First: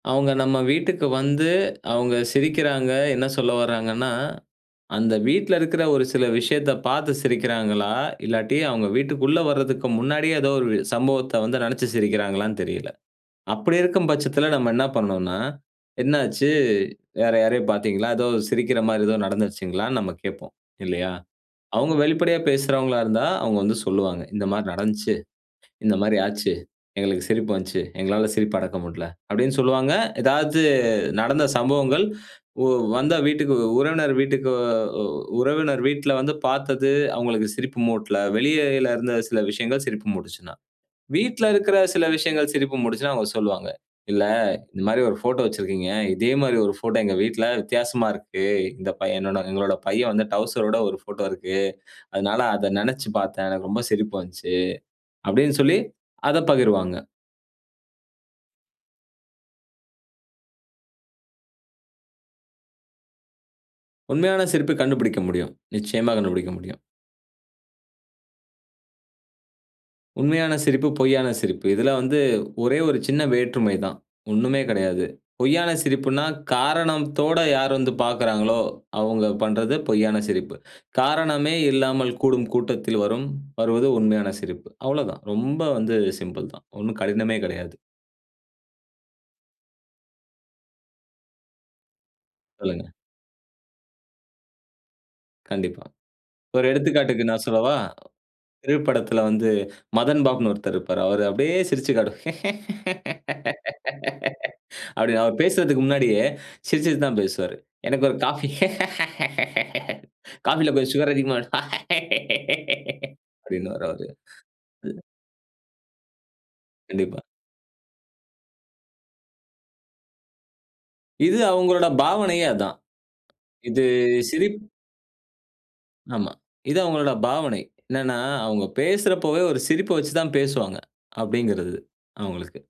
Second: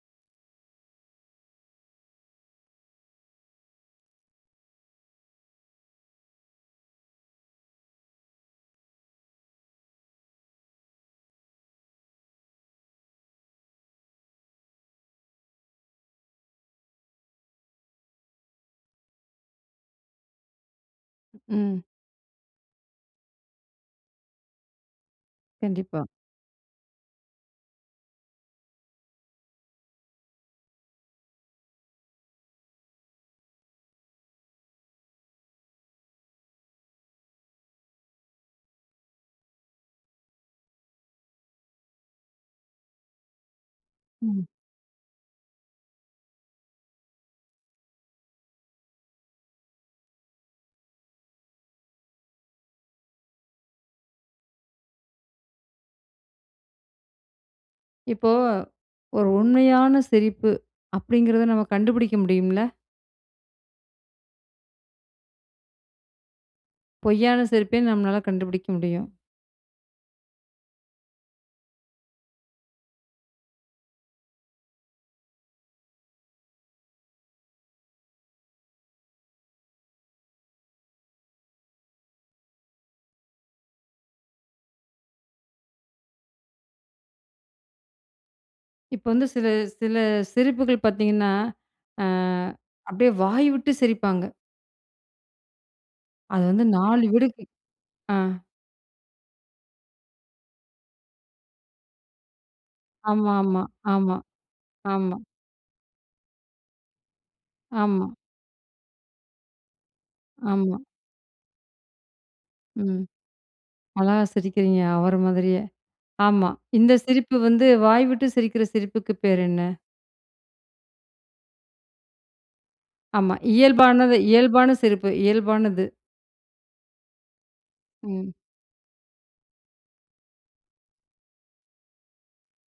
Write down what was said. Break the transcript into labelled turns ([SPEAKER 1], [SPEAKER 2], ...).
[SPEAKER 1] அவுங்க நம்ம வீட்டுக்கு வந்து, அவுங்க சிரிக்கிறாங்க, என்ன சொல்ல வராங்கன்னா, அந்த வீட்ல இருக்கிற ஒரு சில விஷயத்த பார்த்து சிரிக்கிறாங்களா? இல்லாட்டி, அவங்க வீட்டுக்குள்ள வரதுக்கு முன்னாடியே ஏதோ ஒரு சம்பவத்த வந்து நெனச்சு சிரிக்கிறாங்களான்னு தெரியல. அப்படி இருக்கும் பட்சத்தில நம்ம என்னா பண்ணனும்னா, என்னாச்சு வேற யாரையோ பார்த்தீங்களா? ஏதோ சிரிக்கிற மாரி ஏதோ நடந்துருச்சுங்களான்னு நம்ம கேட்போம், இல்லையா?
[SPEAKER 2] ம்.
[SPEAKER 1] அவங்க வெளிப்படையா பேசுறவங்களா இருந்தா, அவங்க வந்து சொல்லுவாங்க. "இந்த மாரி நடந்துச்சு, இந்த
[SPEAKER 2] கண்டிப்பா.
[SPEAKER 1] மாரி ஆச்சு. எங்களுக்கு சிரிப்பு வந்துச்சு. எங்களால சிரிப்ப அடக்க முடியல." அப்படீன்னு சொல்லுவாங்க. ஏதாச்சு நடந்த சம்பவங்கள் ஒ வந்தா வீட்டுக்கு உறவினர் வீட்டுக்கு அ உறவினர் வீட்ல வந்து பார்த்தது, அவங்களுக்கு சிரிப்பு மூட்டல. வெளியிலருந்த சில விஷயங்கள் சிரிப்பு மூட்டுச்சுனா. வீட்ல இருக்கிற சில விஷயங்கள் சிரிப்பு மூட்டுச்சுனா அவுங்க சொல்லுவாங்க, "இல்ல,
[SPEAKER 2] ம்.
[SPEAKER 1] இந்த மாரி ஒரு ஃபோட்டோ வெச்சிருக்கீங்க. இதே மாரி ஒரு ஃபோட்டோ எங்க வீட்ல வித்தியாசமா இருக்கு. இந்த பையன நாங்க எங்களோட பையன் வந்து டவுசரோட ஒரு ஃபோட்டோ இருக்கு. அதனால அத நெனச்சு பார்த்தேன். எனக்கு ரொம்ப சிரிப்பு வந்துச்சு." அப்படீன்னு சொல்லி அதப் பகிர்வாங்க.
[SPEAKER 2] இப்போ, "ஒரு உண்மையான சிரிப்பு" அப்படீங்கிறத நம்ம கண்டுபுடிக்க முடியும்ல்ல?
[SPEAKER 1] உண்மையான சிரிப்பு கண்டுபுடிக்க முடியும். நிச்சயமா கண்டுபுடிக்க முடியும்.
[SPEAKER 2] பொய்யான சிரிப்பையும் நம்மளால கண்டுபுடிக்க முடியும்.
[SPEAKER 1] உண்மையான சிரிப்பு, பொய்யான சிரிப்பு இதில வந்து ஒரே ஒரு சின்ன வேற்றுமை தான். ஒண்ணுமே கெடையாது. பொய்யான சிரிப்புன்னா, காரணத்தோட யார் வந்து பார்க்கிறாங்களோ, அவங்க பண்றது பொய்யான சிரிப்பு. காரணமே இல்லாமல் கூடும் கூட்டத்தில் வரும் வருவது உண்மையான சிரிப்பு. அவ்வளவுதான், ரொம்ப வந்து சிம்பிள் தான். ஒன்னும் கடினமே கெடையாது.
[SPEAKER 2] இப்ப வந்து சில சில சிரிப்புகள் பார்த்தீங்கன்னா, அ
[SPEAKER 1] சொல்லுங்க.
[SPEAKER 2] அப்படியே வாய் விட்டு சிரிப்பாங்க.
[SPEAKER 1] கண்டிப்பா.
[SPEAKER 2] அது வந்து
[SPEAKER 1] ஒரு
[SPEAKER 2] 4
[SPEAKER 1] எடுத்துக்காட்டுக்கு
[SPEAKER 2] வீடுக்கு
[SPEAKER 1] நான் சொல்லவா?
[SPEAKER 2] ஆ.
[SPEAKER 1] திரைப்படத்தில வந்து மதன் பாபுன்னு ஒருத்தர் இருப்பாரு. அவர அப்படியே சிரிச்சுக் காட்டு
[SPEAKER 2] ஆமாமா. ஆமா.
[SPEAKER 1] அப்படி
[SPEAKER 2] ஆமா.
[SPEAKER 1] அவரு பேசுறதுக்கு முன்னாடியே, சிரிச்சுட்டு தான் பேசுவாரு. "எனக்கு
[SPEAKER 2] ஆமா.
[SPEAKER 1] ஒரு காஃபி. காஃபில
[SPEAKER 2] ஆமா.
[SPEAKER 1] கொஞ்சம் சுகர் அதிகமா இரு"
[SPEAKER 2] ம்.
[SPEAKER 1] அப்படின்னுவாரு
[SPEAKER 2] அழகா சிரிக்கிறீங்க.
[SPEAKER 1] அவரு.
[SPEAKER 2] அவர மாதிரியே. ஆமா. இந்த
[SPEAKER 1] கண்டிப்பா.
[SPEAKER 2] சிரிப்பு வந்து வாய்விட்டு சிரிக்கிற சிரிப்புக்கு பேர் என்ன?
[SPEAKER 1] இது அவங்களோட பாவனையே அதான்.
[SPEAKER 2] ஆமா,
[SPEAKER 1] இது
[SPEAKER 2] இயல்பானது.
[SPEAKER 1] சிரிப்
[SPEAKER 2] இயல்பான சிரிப்பு. இயல்பானது.
[SPEAKER 1] ஆமா. இது அவங்களோட பாவனை. என்னன்னா
[SPEAKER 2] ம்.
[SPEAKER 1] அவங்க பேசுறப்பவே ஒரு சிரிப்ப வச்சு தான் பேசுவாங்க. அப்படீங்கிறது அவங்களுக்கு.